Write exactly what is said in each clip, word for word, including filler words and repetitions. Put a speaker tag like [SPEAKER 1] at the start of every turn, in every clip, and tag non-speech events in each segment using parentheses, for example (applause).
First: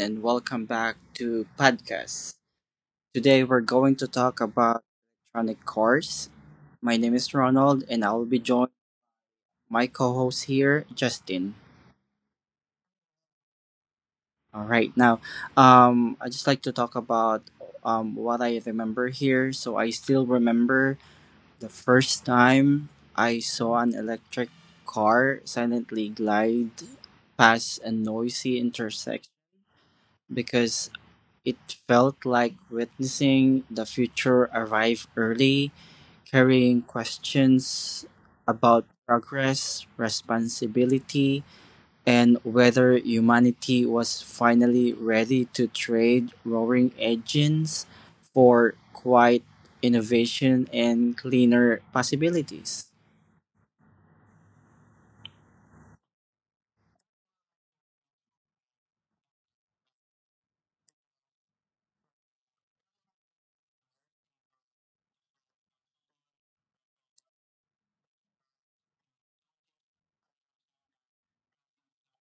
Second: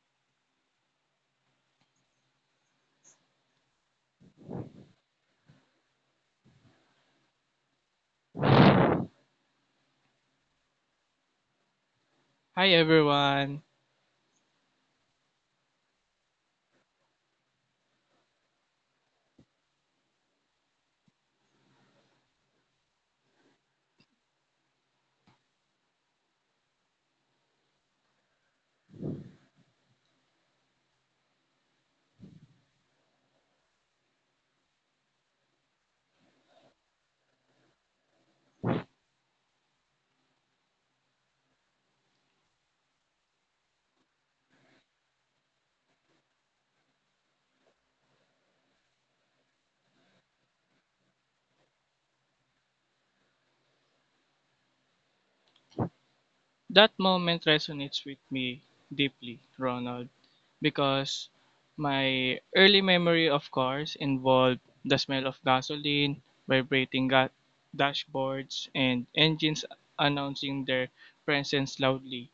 [SPEAKER 1] and welcome back to podcast. Today, we're going to talk about electronic cars. My name is Ronald, and I will be joined by my co-host here, Justin.
[SPEAKER 2] Hi everyone.
[SPEAKER 1] All right. Now, um, I just like to talk about um what I remember here. So I still remember the first time I saw an electric car silently glide past a noisy intersection because it felt like witnessing the future arrive early, carrying questions about progress, responsibility, and whether humanity was finally ready to trade roaring engines for quiet innovation and cleaner possibilities.
[SPEAKER 2] That moment resonates with me deeply, Ronald, because my early memory of cars involved the smell of gasoline, vibrating ga- dashboards, and engines announcing their presence loudly.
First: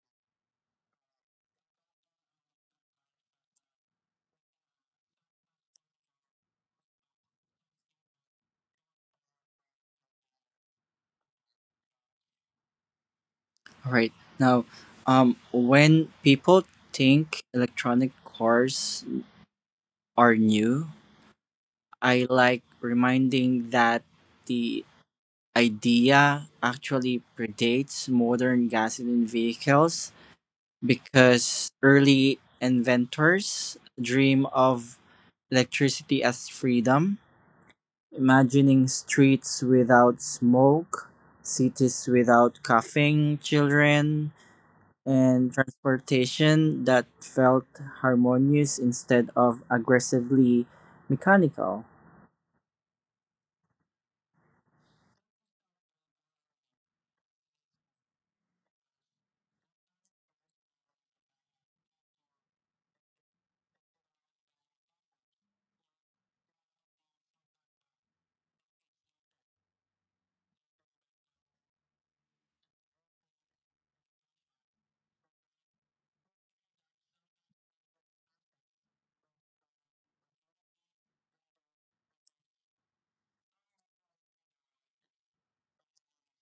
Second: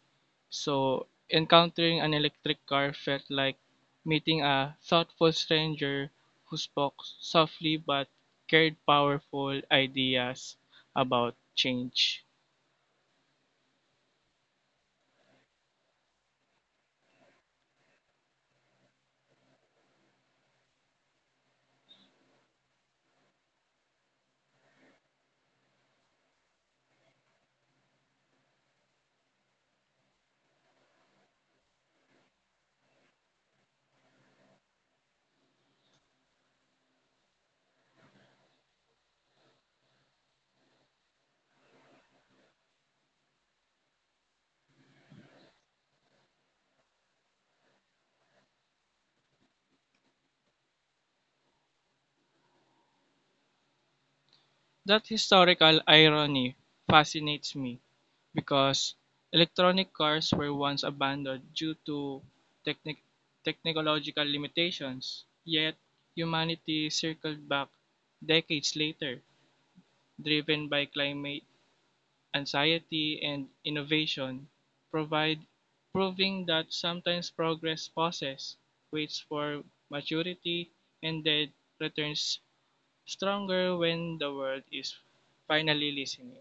[SPEAKER 2] So, encountering an electric car felt like meeting a thoughtful stranger who spoke softly but carried powerful ideas about change.
[SPEAKER 1] All right. Now, um, when people think electronic cars are new, I like reminding that the idea actually predates modern gasoline vehicles because early inventors dream of electricity as freedom, imagining streets without smoke, cities without coughing children, and transportation that felt harmonious instead of aggressively mechanical.
[SPEAKER 2] That historical irony fascinates me because electronic cars were once abandoned due to technic- technological limitations, yet humanity circled back decades later, driven by climate anxiety and innovation, provide proving that sometimes progress pauses, waits for maturity, and then returns stronger when the world is finally listening.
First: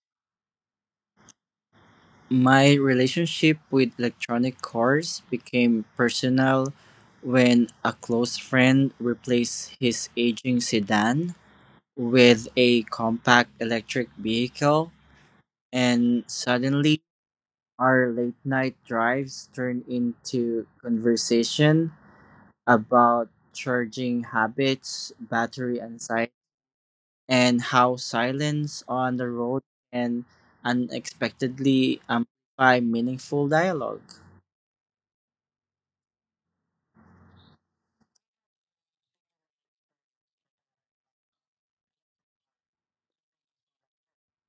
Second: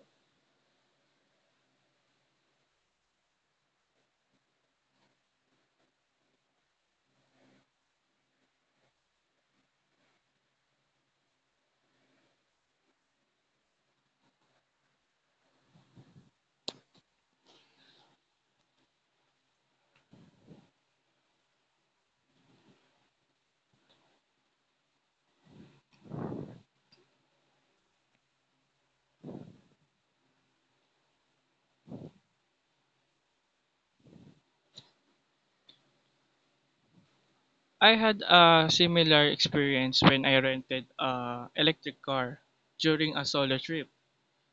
[SPEAKER 1] My relationship with electronic cars became personal when a close friend replaced his aging sedan with a compact electric vehicle, and suddenly our late night drives turned into conversation about charging habits, battery anxiety, and how silence on the road can unexpectedly amplify meaningful dialogue.
[SPEAKER 2] I had a similar experience when I rented a electric car during a solo trip,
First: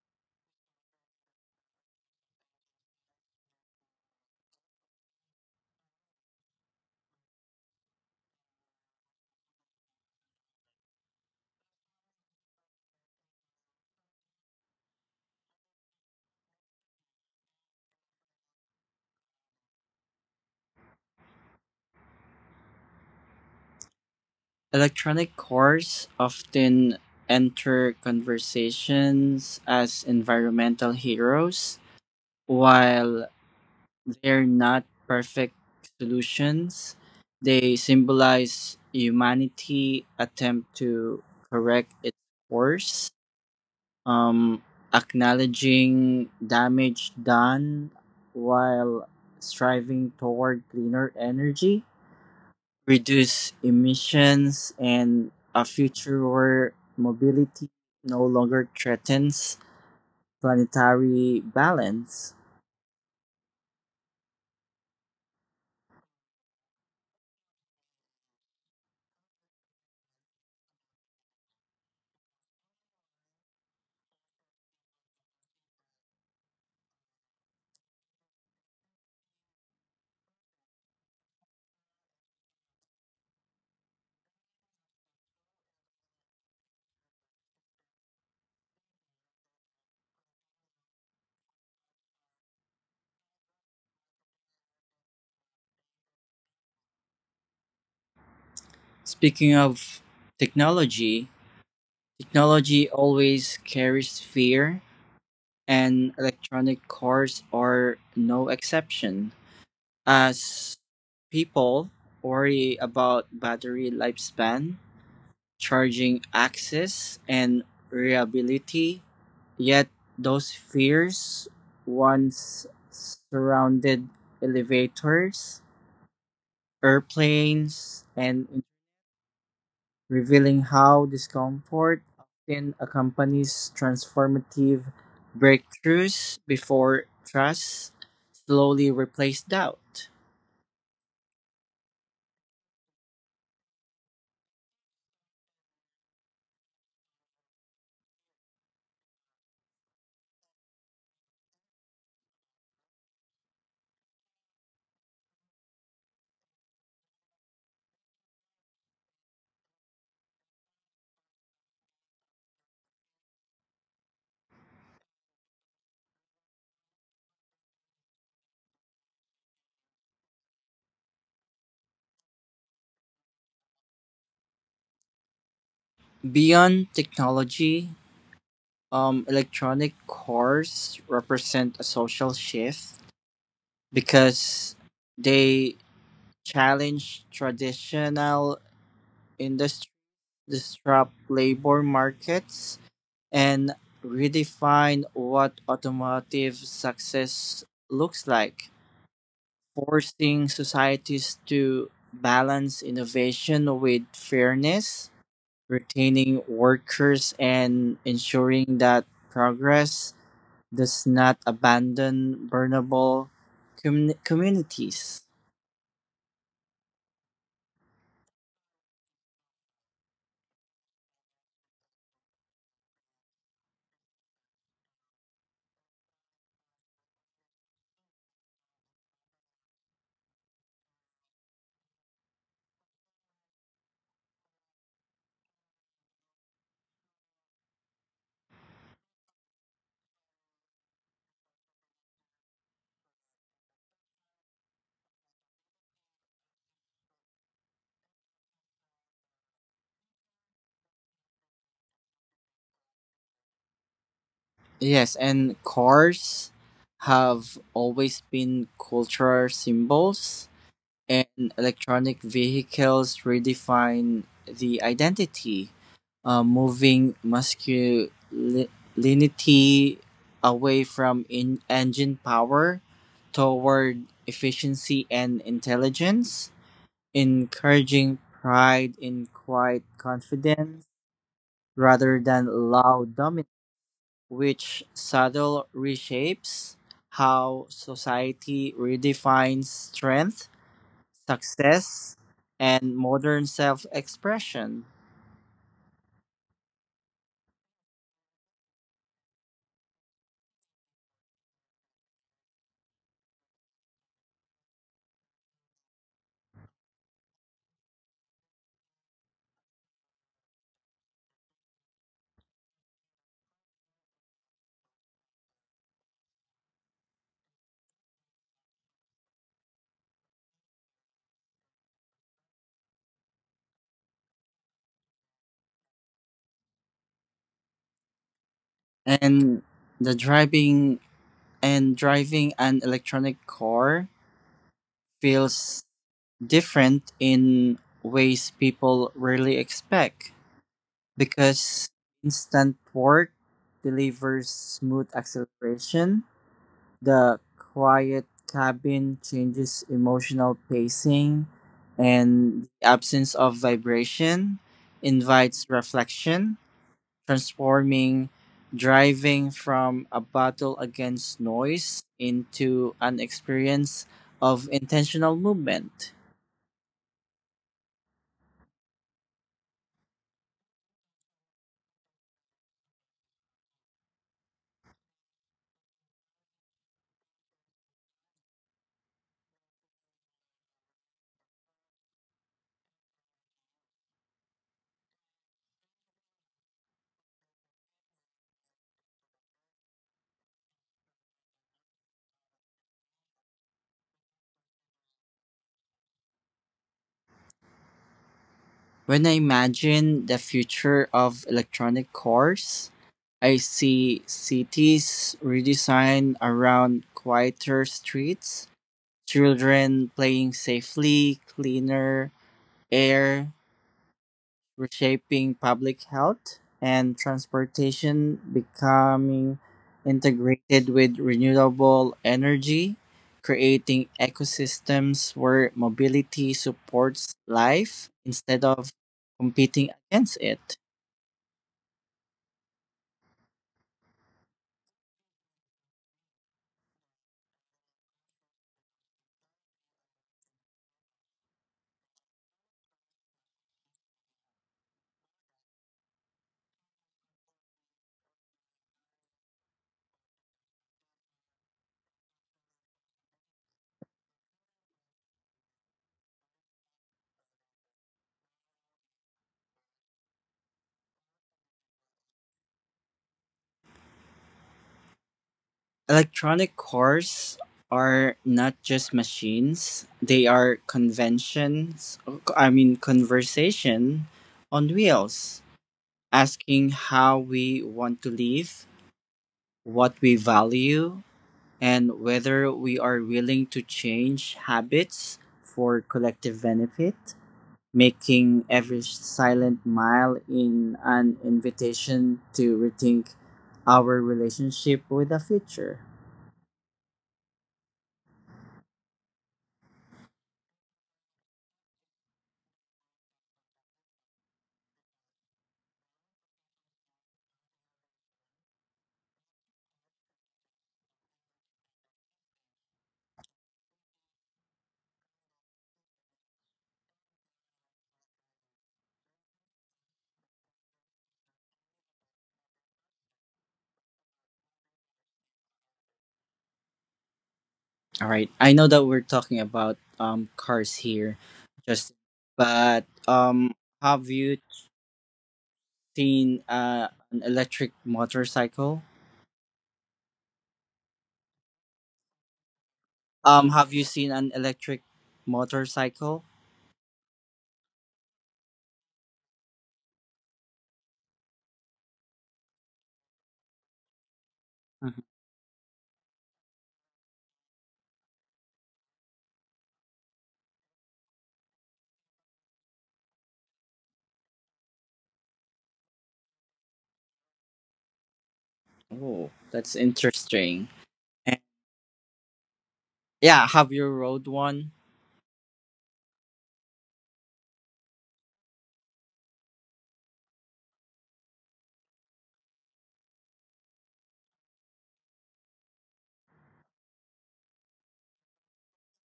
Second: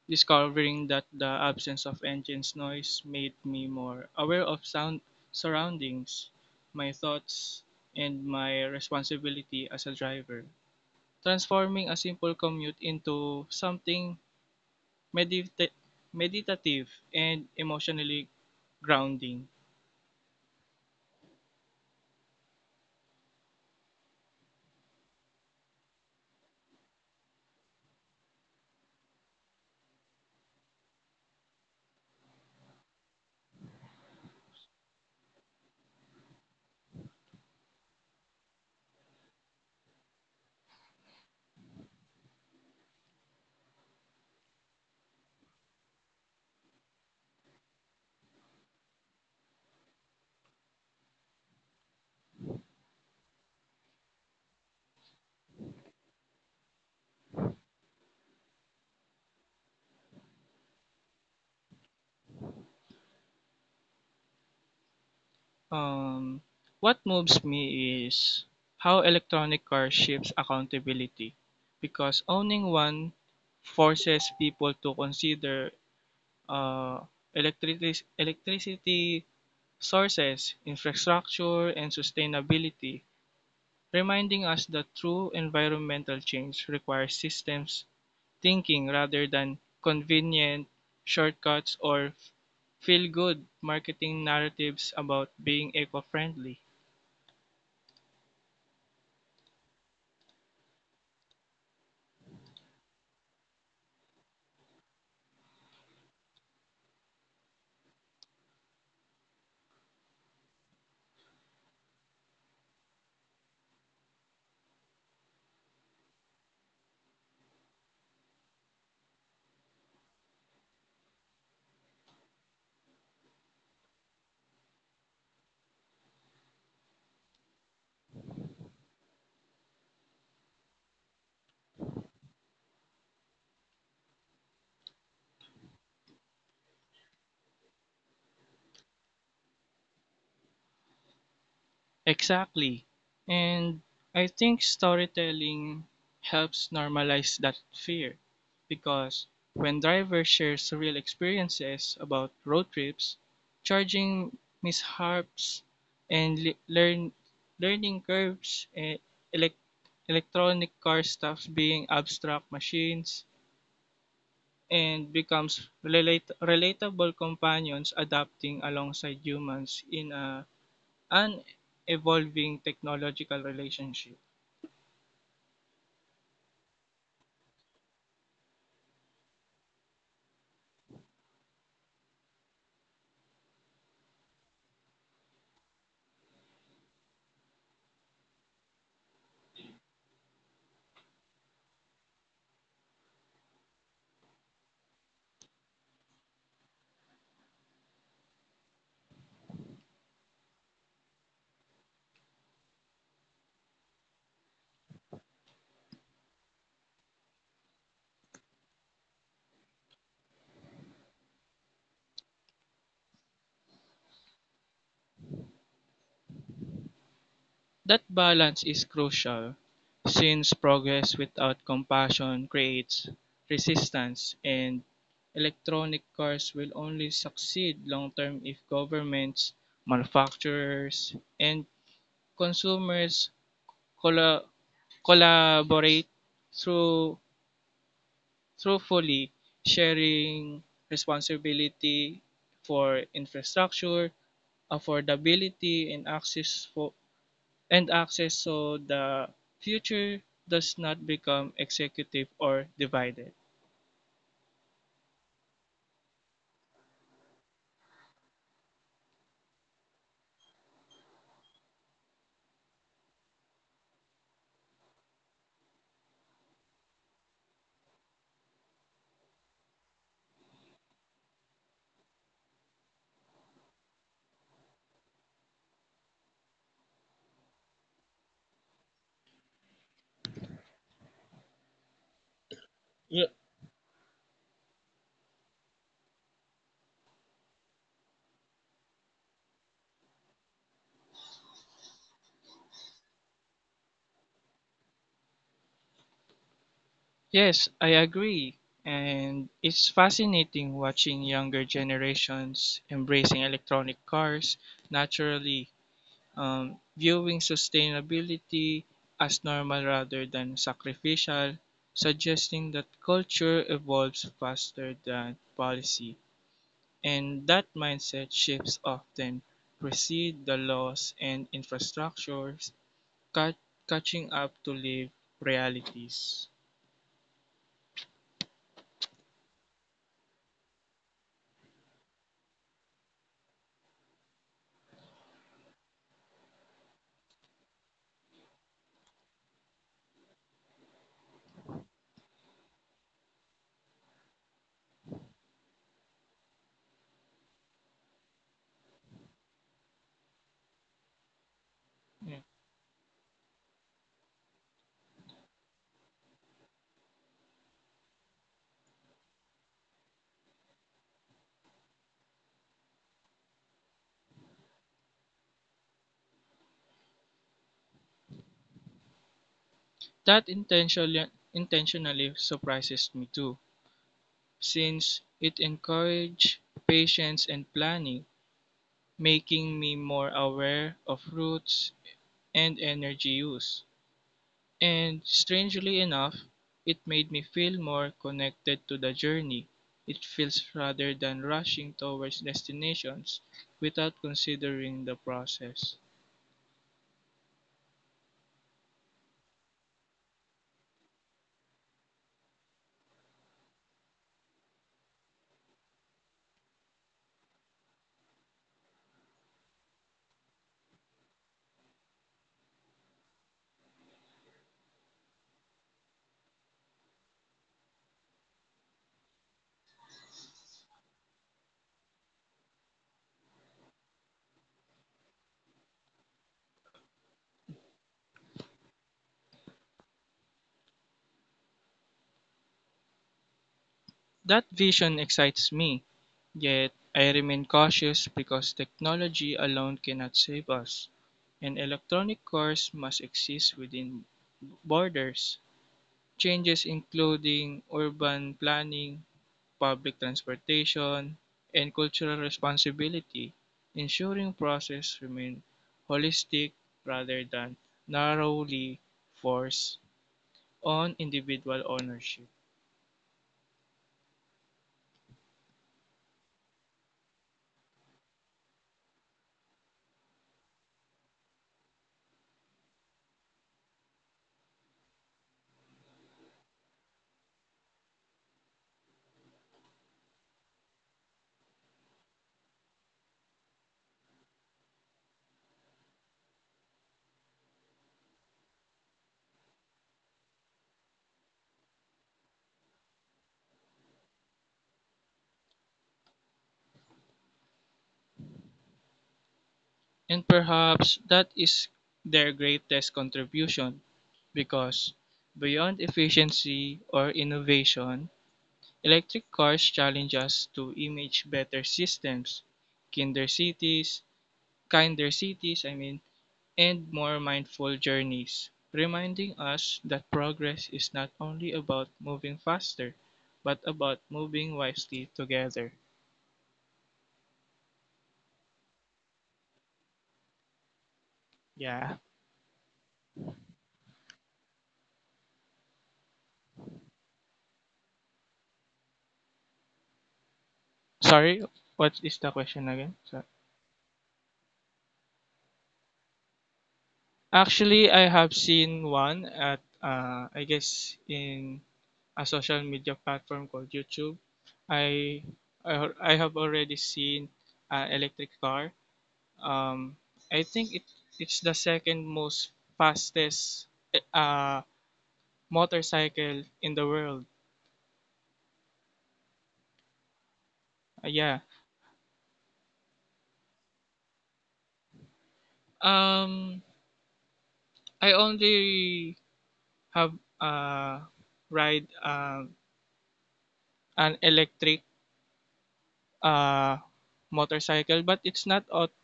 [SPEAKER 2] discovering that the absence of engine's noise made me more aware of sound surroundings, my thoughts, and my responsibility as a driver, transforming a simple commute into something medita- meditative and emotionally grounding.
[SPEAKER 1] Electronic cars often enter conversations as environmental heroes. While they're not perfect solutions, they symbolize humanity attempt to correct its course, um, acknowledging damage done while striving toward cleaner energy reduce emissions, and a future where mobility no longer threatens planetary balance.
[SPEAKER 2] Um, what moves me is how electronic cars shifts accountability because owning one forces people to consider uh, electric- electricity sources, infrastructure, and sustainability, reminding us that true environmental change requires systems thinking rather than convenient shortcuts or feel good marketing narratives about being eco friendly.
[SPEAKER 1] Speaking of technology, technology always carries fear, and electronic cars are no exception. As people worry about battery lifespan, charging access and reliability, yet those fears once surrounded elevators, airplanes, and revealing how discomfort often accompanies transformative breakthroughs before trust slowly replaced doubt.
[SPEAKER 2] Exactly. And I think storytelling helps normalize that fear because when drivers share real experiences about road trips, charging mishaps and le- learn learning curves, eh, elec electronic car stops being abstract machines and becomes relate- relatable companions adapting alongside humans in a an evolving technological relationship.
[SPEAKER 1] Beyond technology, um, electronic cars represent a social shift because they challenge traditional industry, disrupt labor markets, and redefine what automotive success looks like, forcing societies to balance innovation with fairness, retaining workers, and ensuring that progress does not abandon vulnerable commu- communities.
[SPEAKER 2] That balance is crucial since progress without compassion creates resistance and electronic cars will only succeed long term if governments, manufacturers, and consumers colla- collaborate through truthfully sharing responsibility for infrastructure, affordability and access for and access so the future does not become executive or divided.
[SPEAKER 1] Yes, and cars have always been cultural symbols, and electronic vehicles redefine the identity, uh, moving masculinity away from in- engine power toward efficiency and intelligence, encouraging pride in quiet confidence rather than loud dominance which subtle reshapes how society redefines strength, success, and modern self-expression.
[SPEAKER 2] Yes, I agree. And it's fascinating watching younger generations embracing electronic cars naturally, um, viewing sustainability as normal rather than sacrificial, suggesting that culture evolves faster than policy. And that mindset shifts often precede the laws and infrastructures cut catching up to live realities.
[SPEAKER 1] And the driving and driving an electronic car feels different in ways people rarely expect because instant torque delivers smooth acceleration. The quiet cabin changes emotional pacing,
[SPEAKER 2] Yeah.
[SPEAKER 1] and the absence of vibration invites reflection, transforming driving from a battle against noise into an experience of intentional movement.
[SPEAKER 2] That intentionally, intentionally surprises me too, since it encouraged patience and planning, making me more aware of routes and energy use. And strangely enough, it made me feel more connected to the journey. It feels rather than rushing towards destinations without considering the process.
[SPEAKER 1] When I imagine the future of electronic cars, I see cities redesigned around quieter streets, children playing safely, cleaner air, reshaping public health, and transportation becoming integrated with renewable energy, creating ecosystems where mobility supports life instead of competing against it.
[SPEAKER 2] That vision excites me, yet I remain cautious because technology alone cannot save us. An electronic course must exist within borders. Changes including urban planning, public transportation, and cultural responsibility, ensuring process remain holistic rather than narrowly forced on individual ownership.
[SPEAKER 1] Electronic cars are not just machines, they are conventions, I mean, conversation on wheels, asking how we want to live, what we value, and whether we are willing to change habits for collective benefit, making every silent mile in an invitation to rethink our relationship with the future.
[SPEAKER 2] And perhaps that is their greatest contribution because beyond efficiency or innovation, electric cars challenge us to image better systems, kinder cities, kinder cities, I mean, and more mindful journeys, reminding us that progress is not only about moving faster, but about moving wisely together.
[SPEAKER 1] All right. I know that we're talking about um cars here, just
[SPEAKER 2] Yeah.
[SPEAKER 1] but um have you seen uh, an electric motorcycle?
[SPEAKER 2] Sorry, what is the question again? So,
[SPEAKER 1] Um, have you seen an electric motorcycle?
[SPEAKER 2] actually, I have seen one at, uh, I guess, in a social media platform called YouTube.
[SPEAKER 1] Mhm.
[SPEAKER 2] I I, I have already seen an electric car. Um, I think it it's the second most fastest eh, uh, motorcycle in the world.
[SPEAKER 1] Oh, that's interesting.
[SPEAKER 2] Uh,
[SPEAKER 1] And
[SPEAKER 2] yeah.
[SPEAKER 1] yeah, have you rode one?
[SPEAKER 2] Um, I only have uh ride um an electric uh motorcycle, but it's not aut-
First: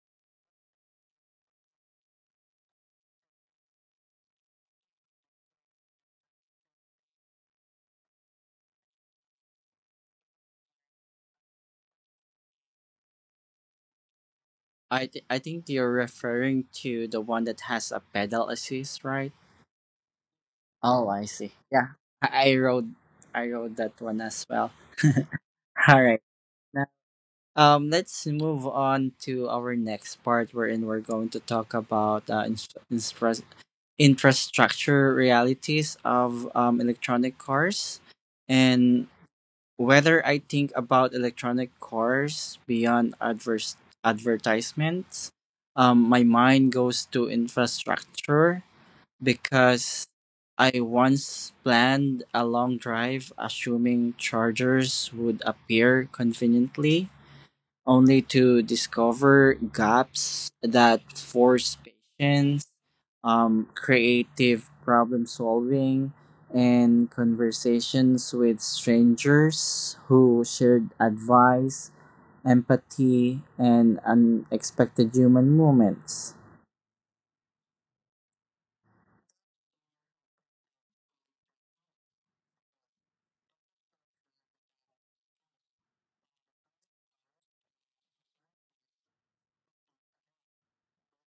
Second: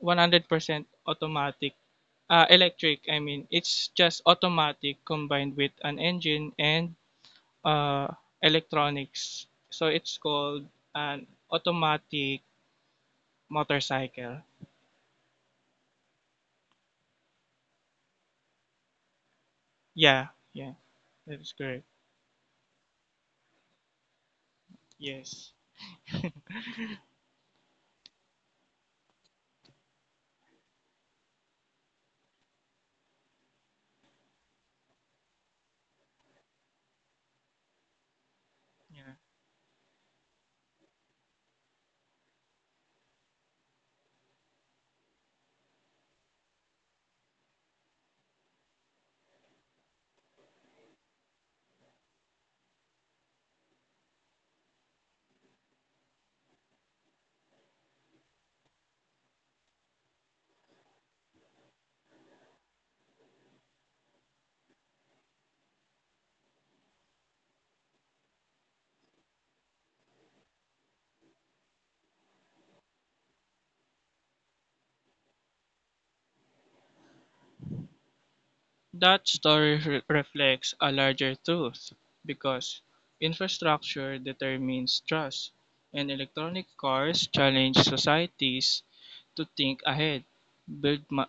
[SPEAKER 2] one hundred percent automatic. Uh, electric, I mean, it's just automatic combined with an engine and uh electronics. So it's called an automatic motorcycle.
[SPEAKER 1] I th- I think you're referring to the one that has a pedal assist, right?
[SPEAKER 2] Yeah, yeah,
[SPEAKER 1] Oh, I
[SPEAKER 2] that
[SPEAKER 1] see.
[SPEAKER 2] is correct.
[SPEAKER 1] Yeah, I, I rode I rode that one as well.
[SPEAKER 2] Yes.
[SPEAKER 1] All right. Um, let's move on to our next part, wherein we're going to talk about uh, inst- instra- infrastructure realities of um, electronic cars and
[SPEAKER 2] Yeah.
[SPEAKER 1] whether I think about electronic cars beyond adverse advertisements. Um, my mind goes to infrastructure because I once planned a long drive assuming chargers would appear conveniently only to discover gaps that force patience, um, creative problem solving, and conversations with strangers who shared advice, empathy, and unexpected human moments.
[SPEAKER 2] That story re- reflects a larger truth because infrastructure determines trust, and electronic cars challenge societies to think ahead, build, ma-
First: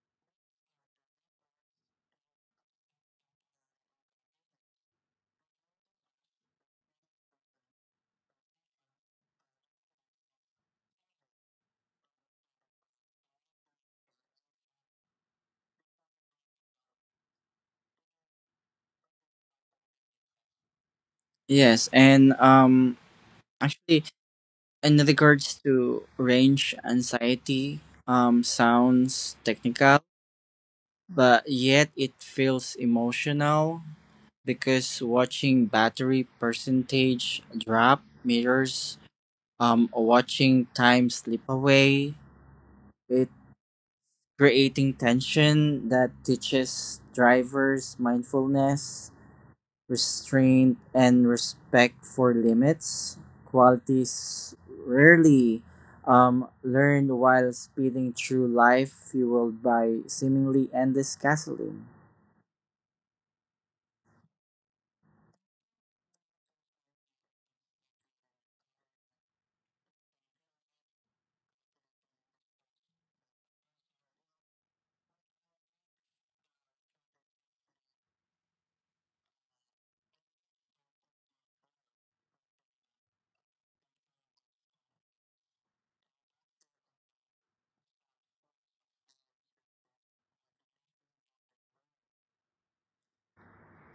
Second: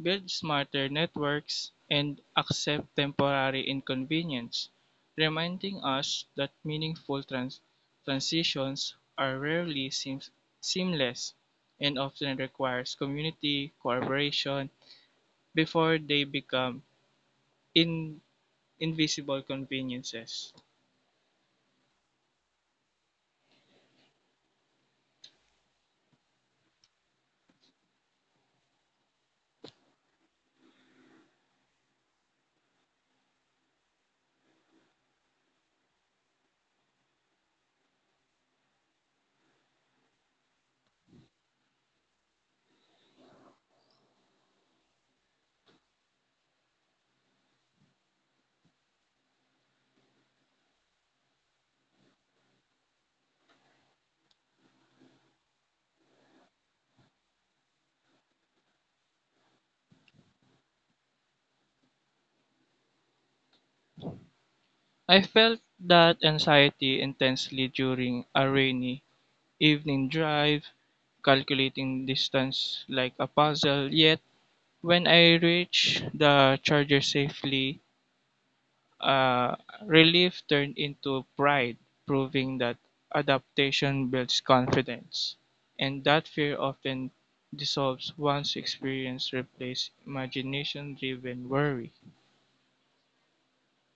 [SPEAKER 2] build smarter networks, and accept temporary inconvenience, reminding us that meaningful trans- transitions are rarely seem- seamless and often requires community cooperation before they become in invisible conveniences.
[SPEAKER 1] Yes, and um, actually, in regards to range anxiety, um, sounds technical, but yet it feels emotional because watching battery percentage drop mirrors um watching time slip away, it creating tension that teaches drivers mindfulness, restraint and respect for limits, qualities rarely um, learned while speeding through life fueled by seemingly endless gasoline.
[SPEAKER 2] I felt that anxiety intensely during a rainy evening drive, calculating distance like a puzzle. Yet, when I reached the charger safely, uh, relief turned into pride, proving that adaptation builds confidence. And that fear often dissolves once experience replaces imagination driven worry.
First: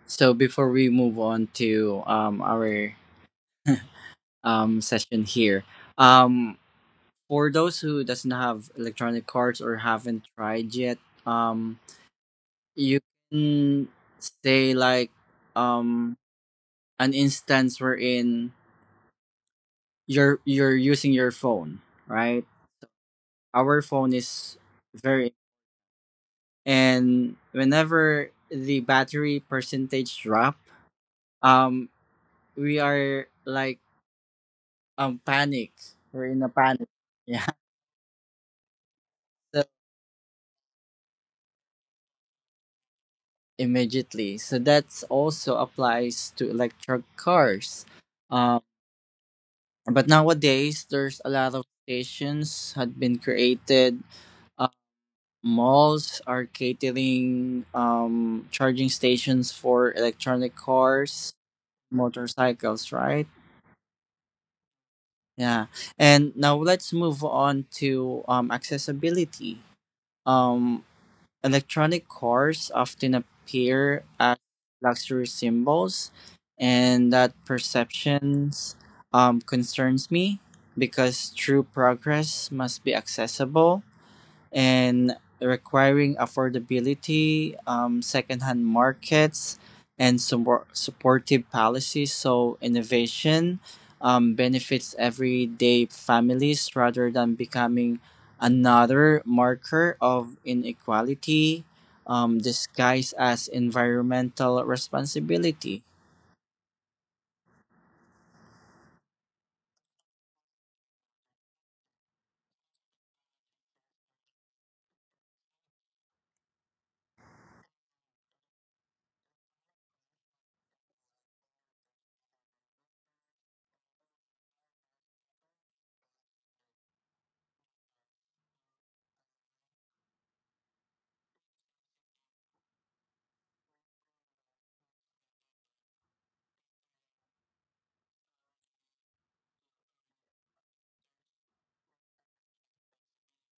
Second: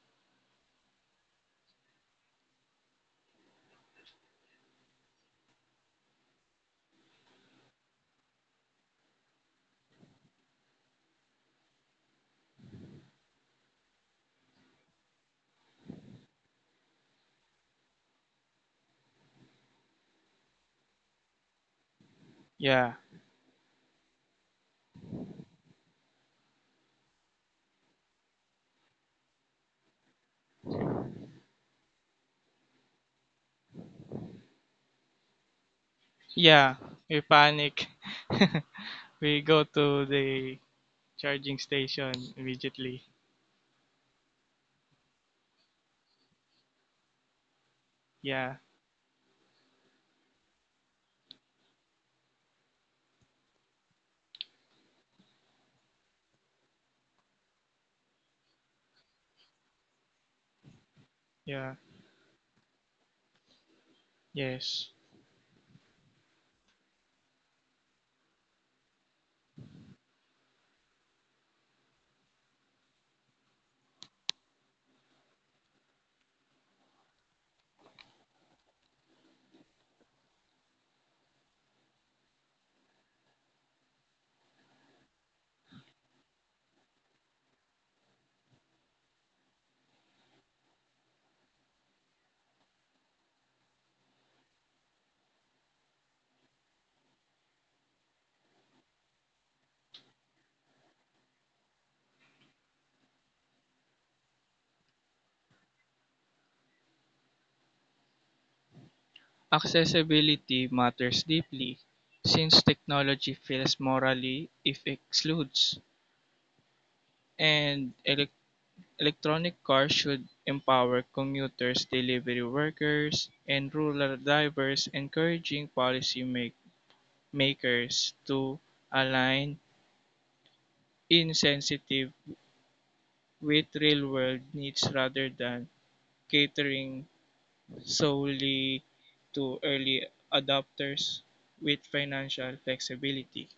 [SPEAKER 1] So before we move on to um, our um, session here. Um, for those who doesn't have electronic cards or haven't tried yet, um, you can say like um, an instance wherein you're you're using your phone, right?
[SPEAKER 2] Yeah.
[SPEAKER 1] Our phone is very, and whenever the battery percentage drop, um, we are like um panic. We're in a
[SPEAKER 2] Yeah,
[SPEAKER 1] panic.
[SPEAKER 2] we
[SPEAKER 1] Yeah.
[SPEAKER 2] panic. (laughs) We go
[SPEAKER 1] (laughs)
[SPEAKER 2] to the charging station immediately.
[SPEAKER 1] Immediately. So that's also applies to electric cars.
[SPEAKER 2] Yeah,
[SPEAKER 1] Um, but nowadays, there's a lot of stations had been created. Uh, malls are catering um, charging stations for electronic cars,
[SPEAKER 2] yeah,
[SPEAKER 1] motorcycles, right?
[SPEAKER 2] yes.
[SPEAKER 1] Yeah. And now let's move on to um, accessibility. Um, Electronic cars often appear as luxury symbols, and that perceptions um, concerns me because true progress must be accessible and requiring affordability, um, secondhand markets, and support supportive policies. So innovation um, benefits everyday families rather than becoming another marker of inequality, um, disguised as environmental responsibility.
[SPEAKER 2] Accessibility matters deeply since technology fails morally if excludes, and elec- electronic cars should empower commuters, delivery workers, and rural drivers, encouraging policy make- makers to align insensitive with real-world needs rather than catering solely to early adopters with financial flexibility.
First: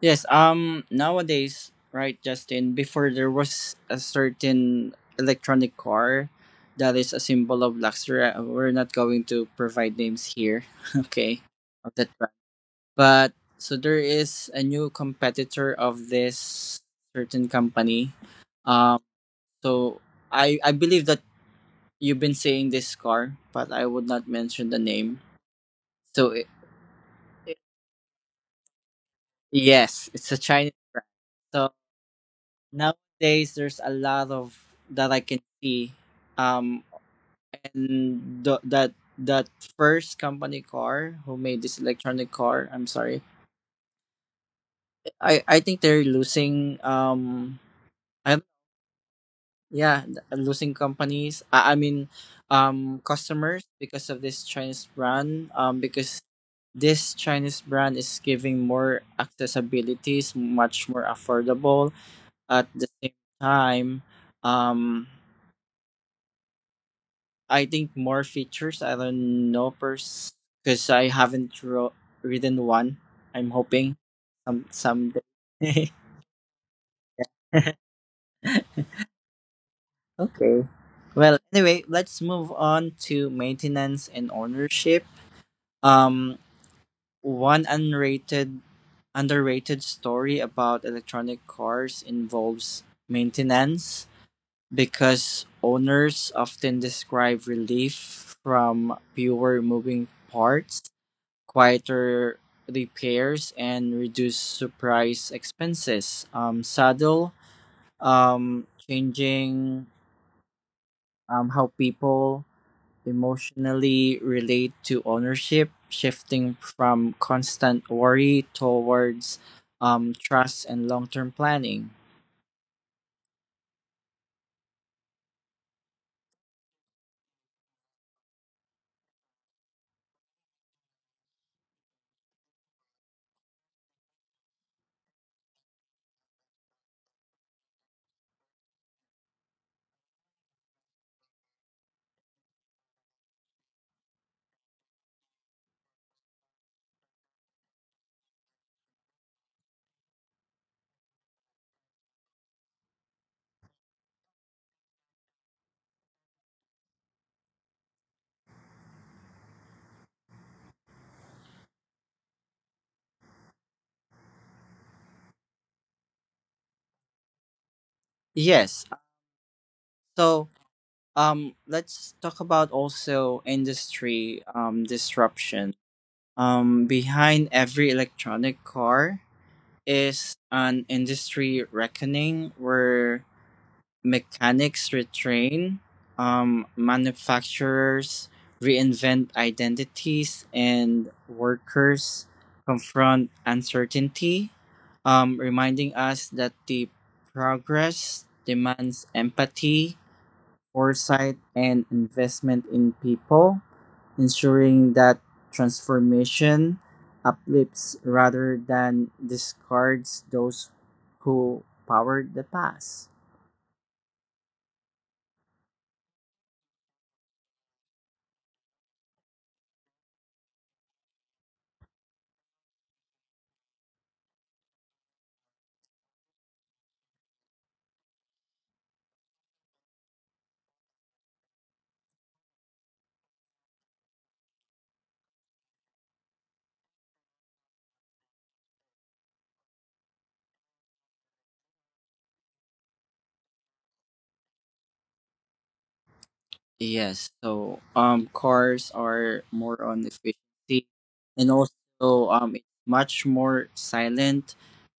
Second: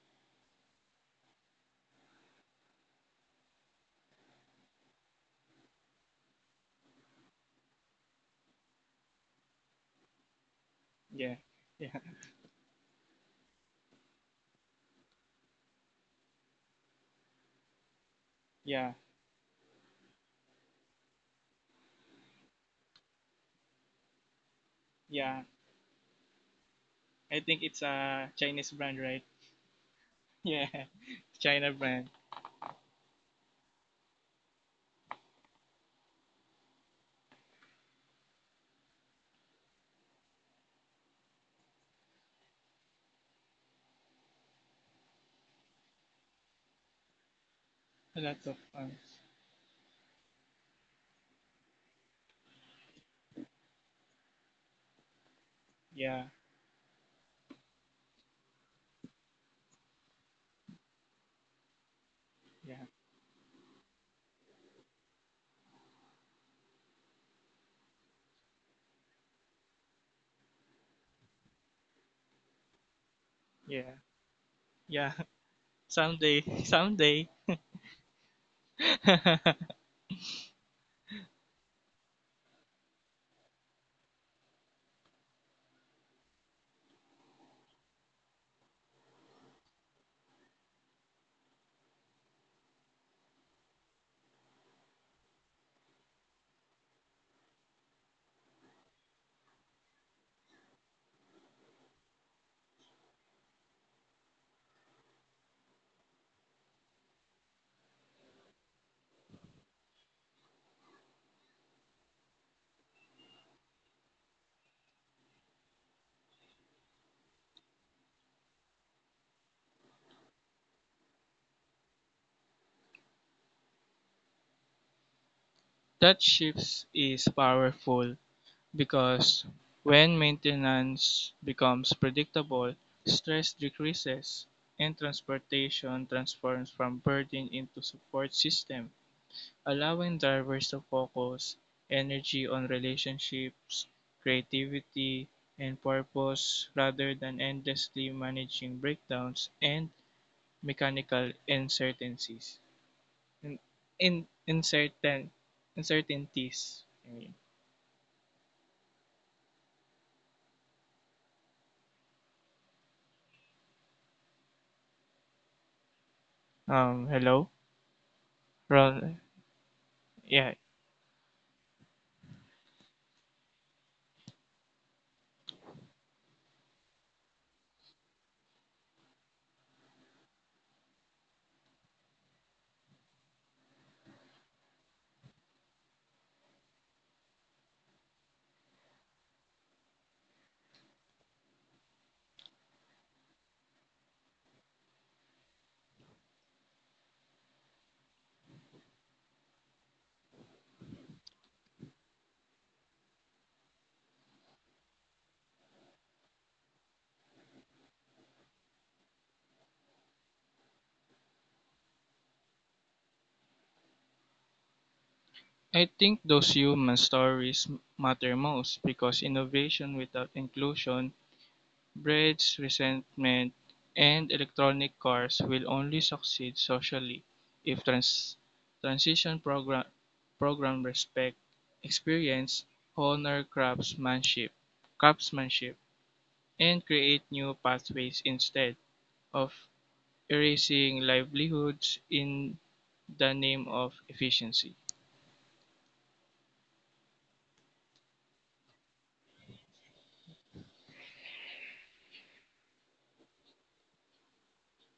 [SPEAKER 1] Yes, um nowadays, right, Justin, before there was a certain electronic car that is a symbol of luxury. Uh, We're not going to provide names here, (laughs)
[SPEAKER 2] Yeah,
[SPEAKER 1] okay,
[SPEAKER 2] yeah,
[SPEAKER 1] of that brand. But so there is a new competitor of this certain company.
[SPEAKER 2] yeah,
[SPEAKER 1] Um so I I believe that you've been seeing this car, but I would not mention the name.
[SPEAKER 2] yeah.
[SPEAKER 1] So it,
[SPEAKER 2] I
[SPEAKER 1] it,
[SPEAKER 2] think it's a Chinese brand, right? (laughs)
[SPEAKER 1] yes, it's a
[SPEAKER 2] Yeah,
[SPEAKER 1] Chinese brand.
[SPEAKER 2] China
[SPEAKER 1] So,
[SPEAKER 2] brand.
[SPEAKER 1] nowadays there's a lot of that I can see. Um, and th- that that first company car who made this electronic car, I'm sorry, I I think they're losing um
[SPEAKER 2] A
[SPEAKER 1] I
[SPEAKER 2] lot of um,
[SPEAKER 1] yeah, th- losing companies. I, I mean um customers because of this Chinese brand. Um, because
[SPEAKER 2] yeah,
[SPEAKER 1] this Chinese brand is giving more accessibilities, much more affordable at
[SPEAKER 2] yeah,
[SPEAKER 1] the same time. Um, I think more features. I don't know, pers because I haven't ro- written one. I'm
[SPEAKER 2] yeah,
[SPEAKER 1] hoping some
[SPEAKER 2] yeah.
[SPEAKER 1] someday.
[SPEAKER 2] (laughs)
[SPEAKER 1] (laughs)
[SPEAKER 2] Someday, (laughs) someday. (laughs)
[SPEAKER 1] Okay. Well, anyway, let's move on to maintenance and ownership. Um, one unrated, underrated story about electronic cars involves maintenance because owners often describe relief from fewer moving parts, quieter repairs and reduce surprise expenses. Um, saddle, um, changing um, how people emotionally relate to ownership, shifting from constant worry towards um, trust and long term planning.
[SPEAKER 2] That shift is powerful. Because when maintenance becomes predictable, stress decreases, and transportation transforms from burden into support system, allowing drivers to focus energy on relationships, creativity, and purpose rather than endlessly managing breakdowns and mechanical uncertainties. In, in, uncertain, uncertainties. I mean. Um, hello?
[SPEAKER 1] Yes.
[SPEAKER 2] Ron,
[SPEAKER 1] So
[SPEAKER 2] yeah,
[SPEAKER 1] um, let's talk about also industry um, disruption. Um, behind every electronic car is an industry reckoning where mechanics retrain, um, manufacturers reinvent identities, and workers confront uncertainty, um, reminding us that the progress demands empathy, foresight, and investment in people ensuring that transformation uplifts rather than discards those who powered the past.
[SPEAKER 2] I think those human stories matter most because innovation without inclusion breeds resentment, and electronic cars will only succeed socially if trans- transition program program respect experience, honor craftsmanship, craftsmanship, and create new pathways instead of erasing livelihoods in the name of efficiency.
[SPEAKER 1] Yes, so um, cars are more on efficiency, and also um, it's much more silent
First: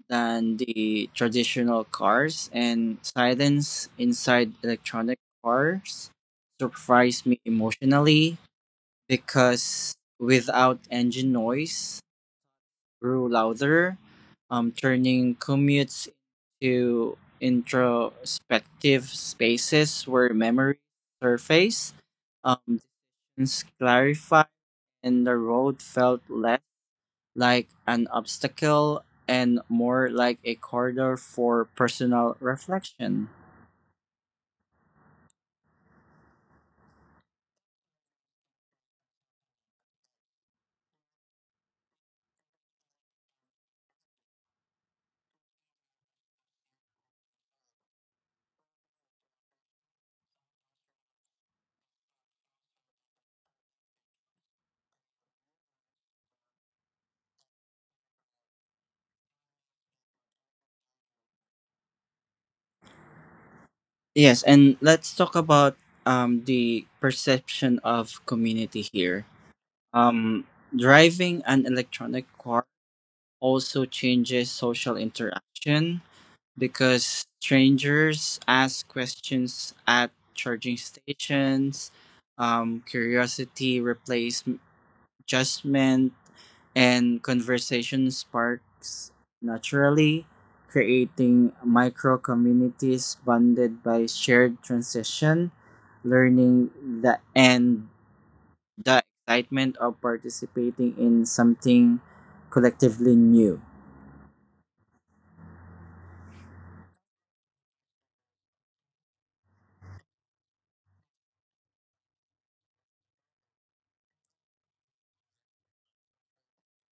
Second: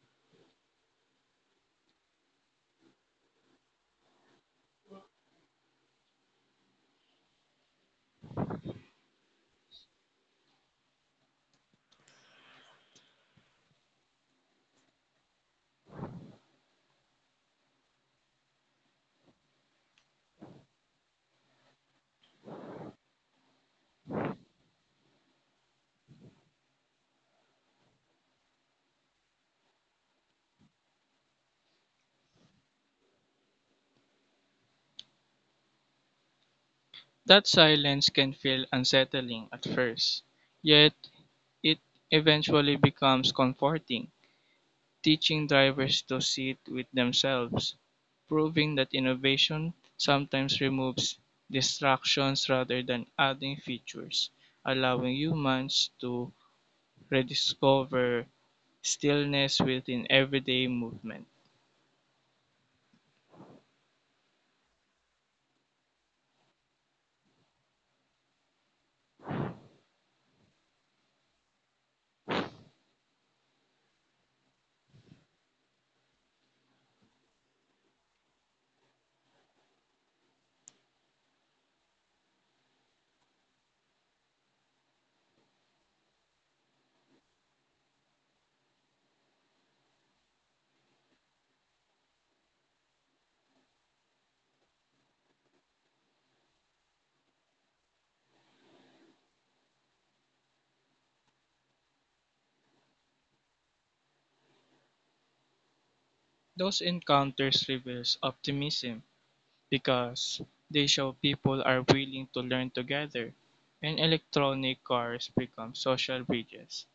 [SPEAKER 1] than the traditional cars, and silence inside electronic cars surprised me emotionally because without engine noise, grew louder, um, turning commutes into introspective spaces where memories surface, um, distance clarified, and the road felt less like an obstacle and more like a corridor for personal reflection.
[SPEAKER 2] That silence can feel unsettling at first, yet it eventually becomes comforting, teaching drivers to sit with themselves, proving that innovation sometimes removes distractions rather than adding features, allowing humans to rediscover stillness within everyday movement.
[SPEAKER 1] Yes, and let's talk about um, the perception of community here. Um, driving an electronic car also changes social interaction because strangers ask questions at charging stations. Um, curiosity replaces judgment, and conversation sparks naturally, creating micro communities bonded by shared transition, learning the and the excitement of participating in something collectively new.
[SPEAKER 2] Those encounters reveals optimism. Because they show people are willing to learn together, and electronic cars become social bridges,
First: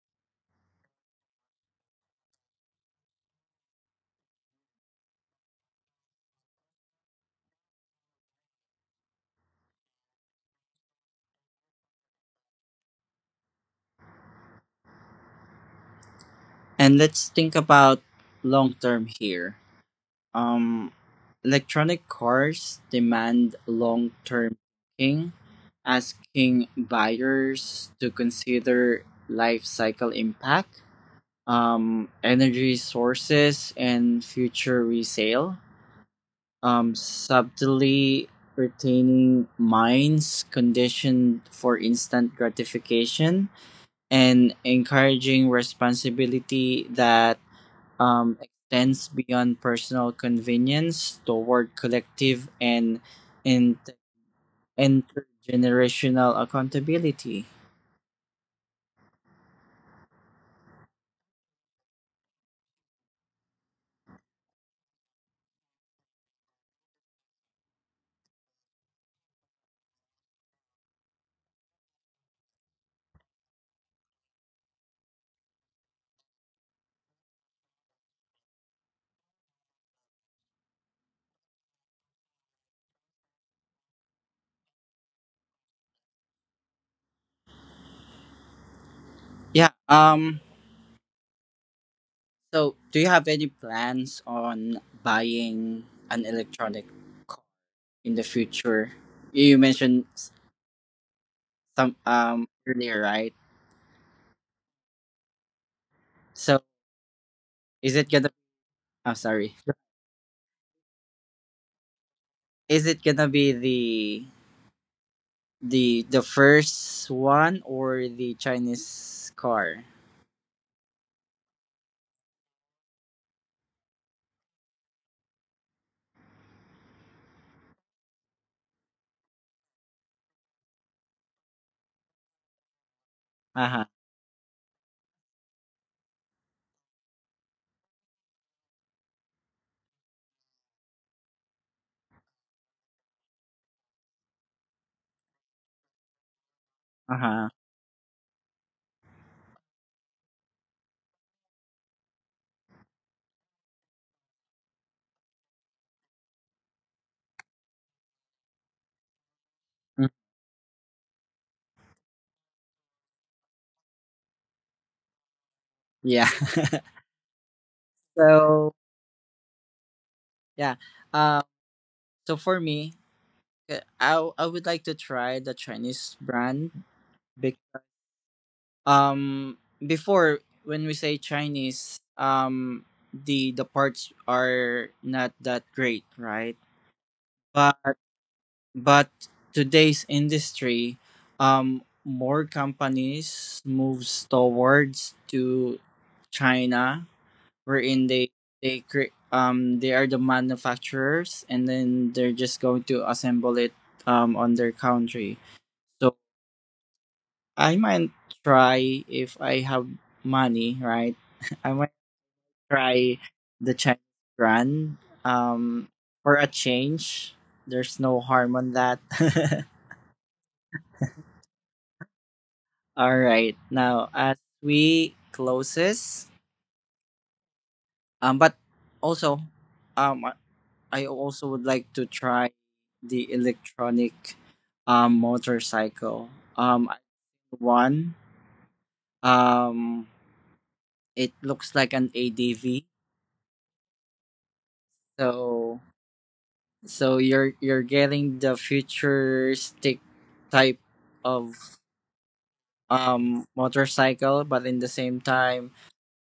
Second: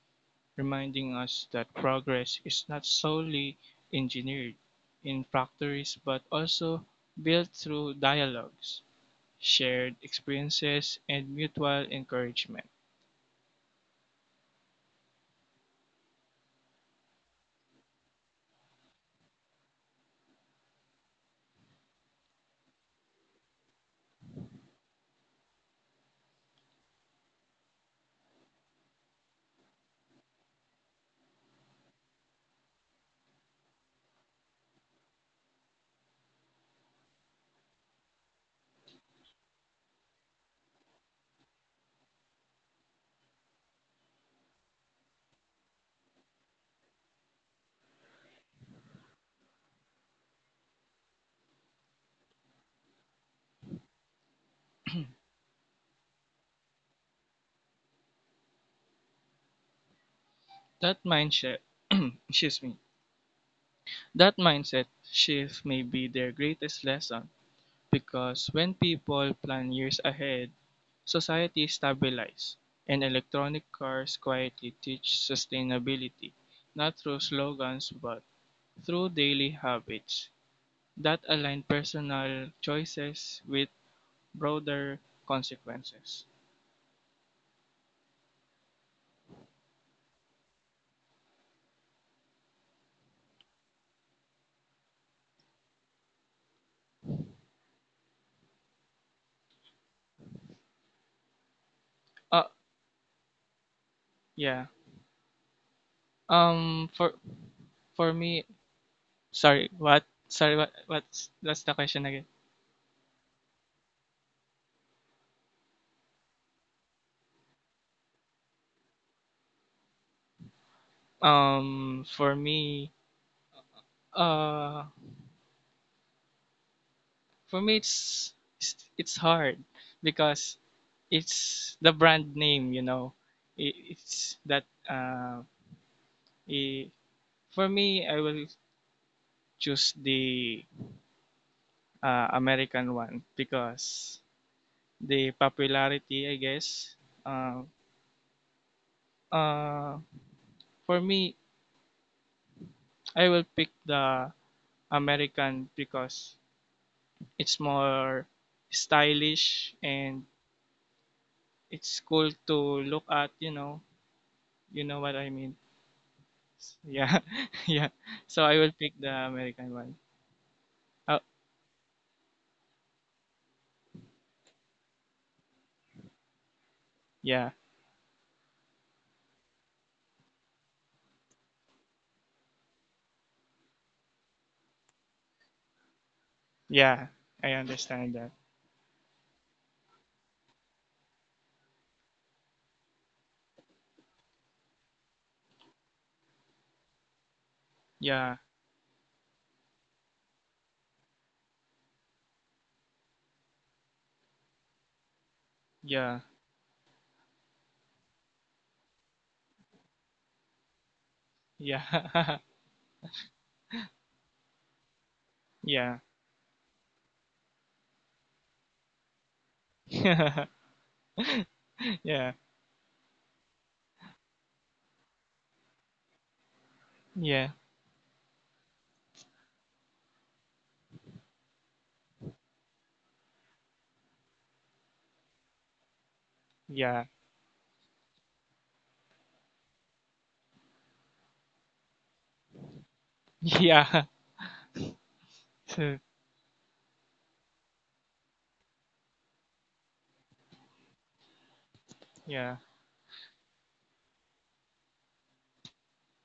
[SPEAKER 2] reminding us that progress is not solely engineered in factories but also built through dialogues, shared experiences, and mutual encouragement.
[SPEAKER 1] And let's think about long term here. Um, electronic cars demand long term thinking, asking buyers to consider life cycle impact, um, energy sources, and future resale. Um, subtly retaining minds conditioned for instant gratification and encouraging responsibility that um, extends beyond personal convenience toward collective and inter- intergenerational accountability.
[SPEAKER 2] That mindset, (clears throat) excuse me, that mindset shift may be their greatest lesson. Because when people plan years ahead, society stabilizes, and electronic cars quietly teach sustainability, not through slogans but through daily habits that align personal choices with broader consequences.
[SPEAKER 1] Yeah. Um. So, do you have any plans on buying an electronic car in the future? You mentioned s- some
[SPEAKER 2] Uh
[SPEAKER 1] um earlier, right?
[SPEAKER 2] yeah.
[SPEAKER 1] So,
[SPEAKER 2] Um for
[SPEAKER 1] is it
[SPEAKER 2] for
[SPEAKER 1] gonna?
[SPEAKER 2] me
[SPEAKER 1] I'm sorry.
[SPEAKER 2] Sorry, what sorry, what what's that's the question again.
[SPEAKER 1] Is it gonna be the the the first one or the Chinese car?
[SPEAKER 2] Um for me uh for me, it's it's, it's hard because it's the brand name, you know.
[SPEAKER 1] Uh huh.
[SPEAKER 2] I- It's that uh, i- for me, I will choose the uh, American one because the popularity, I guess.
[SPEAKER 1] Uh huh.
[SPEAKER 2] Uh, uh, for me, I will pick the American because it's more stylish and it's cool to look at. You know, you know what I mean.
[SPEAKER 1] Yeah.
[SPEAKER 2] Yeah, (laughs) yeah.
[SPEAKER 1] (laughs)
[SPEAKER 2] So I will
[SPEAKER 1] So
[SPEAKER 2] pick the American one.
[SPEAKER 1] yeah.
[SPEAKER 2] Oh,
[SPEAKER 1] Um. So for me, uh, I w- I would like to try the Chinese brand.
[SPEAKER 2] yeah.
[SPEAKER 1] Because, um, before when we say Chinese, um, the the parts are not that great, right?
[SPEAKER 2] Yeah, I
[SPEAKER 1] But
[SPEAKER 2] understand that.
[SPEAKER 1] but today's industry, um, more companies moves towards to China wherein they
[SPEAKER 2] Yeah,
[SPEAKER 1] they cre- um they are the manufacturers and then they're just going to assemble it um on their country, so
[SPEAKER 2] yeah,
[SPEAKER 1] I might try if I have money, right? (laughs) I might
[SPEAKER 2] yeah, (laughs)
[SPEAKER 1] try the Chinese brand, um
[SPEAKER 2] yeah,
[SPEAKER 1] for a change. There's no harm on that. (laughs)
[SPEAKER 2] (laughs) yeah,
[SPEAKER 1] All right, now as we closes,
[SPEAKER 2] yeah,
[SPEAKER 1] um but also um I also would like to try the electronic um motorcycle. Um I-
[SPEAKER 2] yeah,
[SPEAKER 1] one um it looks like an A D V.
[SPEAKER 2] yeah,
[SPEAKER 1] So
[SPEAKER 2] (laughs)
[SPEAKER 1] so you're you're getting the futuristic type of
[SPEAKER 2] yeah, yeah,
[SPEAKER 1] um motorcycle but in the same time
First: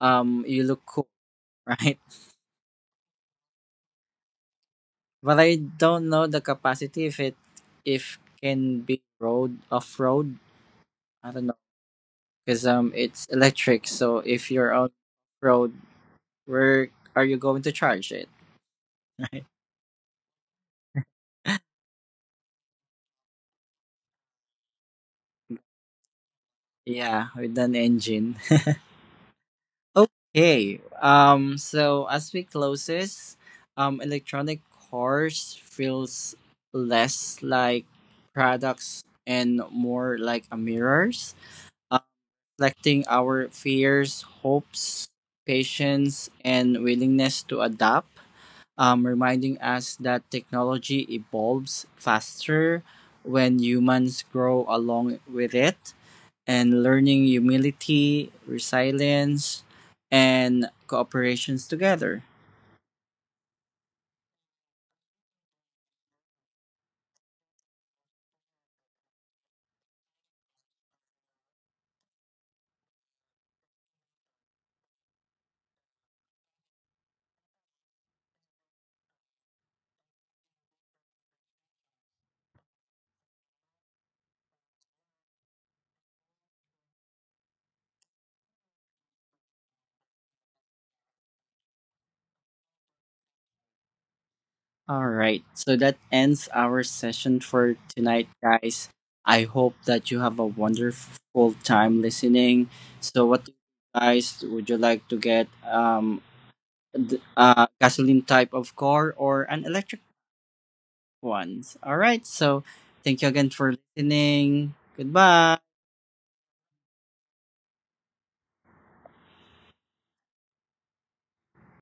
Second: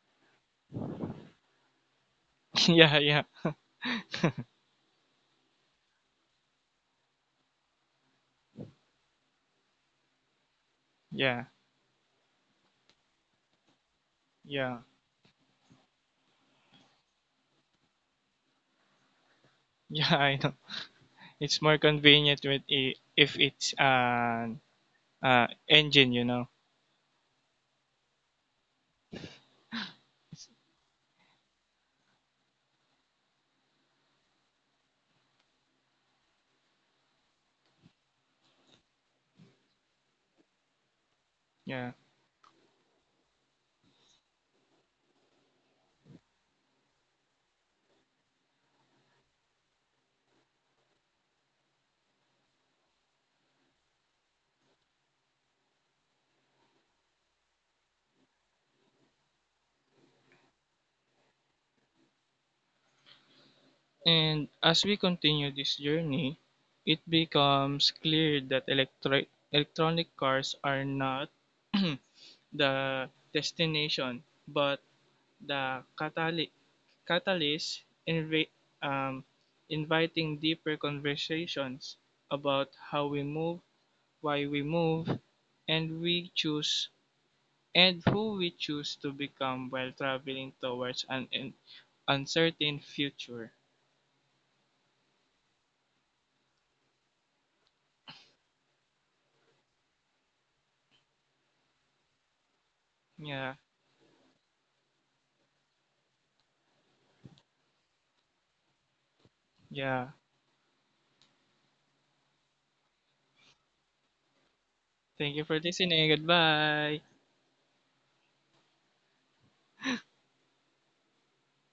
[SPEAKER 1] um you look cool, (laughs) right?
[SPEAKER 2] (laughs) yeah, yeah, (laughs)
[SPEAKER 1] But I don't know the capacity if it if can be road off road. I
[SPEAKER 2] yeah,
[SPEAKER 1] don't. Because um, it's electric. So if you're
[SPEAKER 2] yeah.
[SPEAKER 1] on road, where are you going to charge it? (laughs) Right.
[SPEAKER 2] Yeah. I know. It's more convenient with i- if it's an uh, engine, you know.
[SPEAKER 1] Yeah, with an engine. (laughs) Okay. Um, so as we close this, um, electronic cars feels less like products and more like a mirrors,
[SPEAKER 2] Yeah.
[SPEAKER 1] uh, reflecting our fears, hopes, patience, and willingness to adapt, um, reminding us that technology evolves faster when humans grow along with it and learning humility, resilience, and cooperations together.
[SPEAKER 2] And as we continue this journey, it becomes clear that electri- electronic cars are not (clears throat) the destination, but the catali- catalyst invi- um, inviting deeper conversations about how we move, why we move, and we choose and who we choose to become while traveling towards an un- uncertain future.
[SPEAKER 1] All right, so that ends our session for tonight, guys. I hope that you have a wonderful time listening. So, what do
[SPEAKER 2] Yeah,
[SPEAKER 1] you guys would you like to get? Um, th- uh, gasoline type of car or an electric
[SPEAKER 2] yeah.
[SPEAKER 1] ones? All right. So thank you again for listening.
[SPEAKER 2] Thank you for
[SPEAKER 1] Goodbye.
[SPEAKER 2] listening. Goodbye.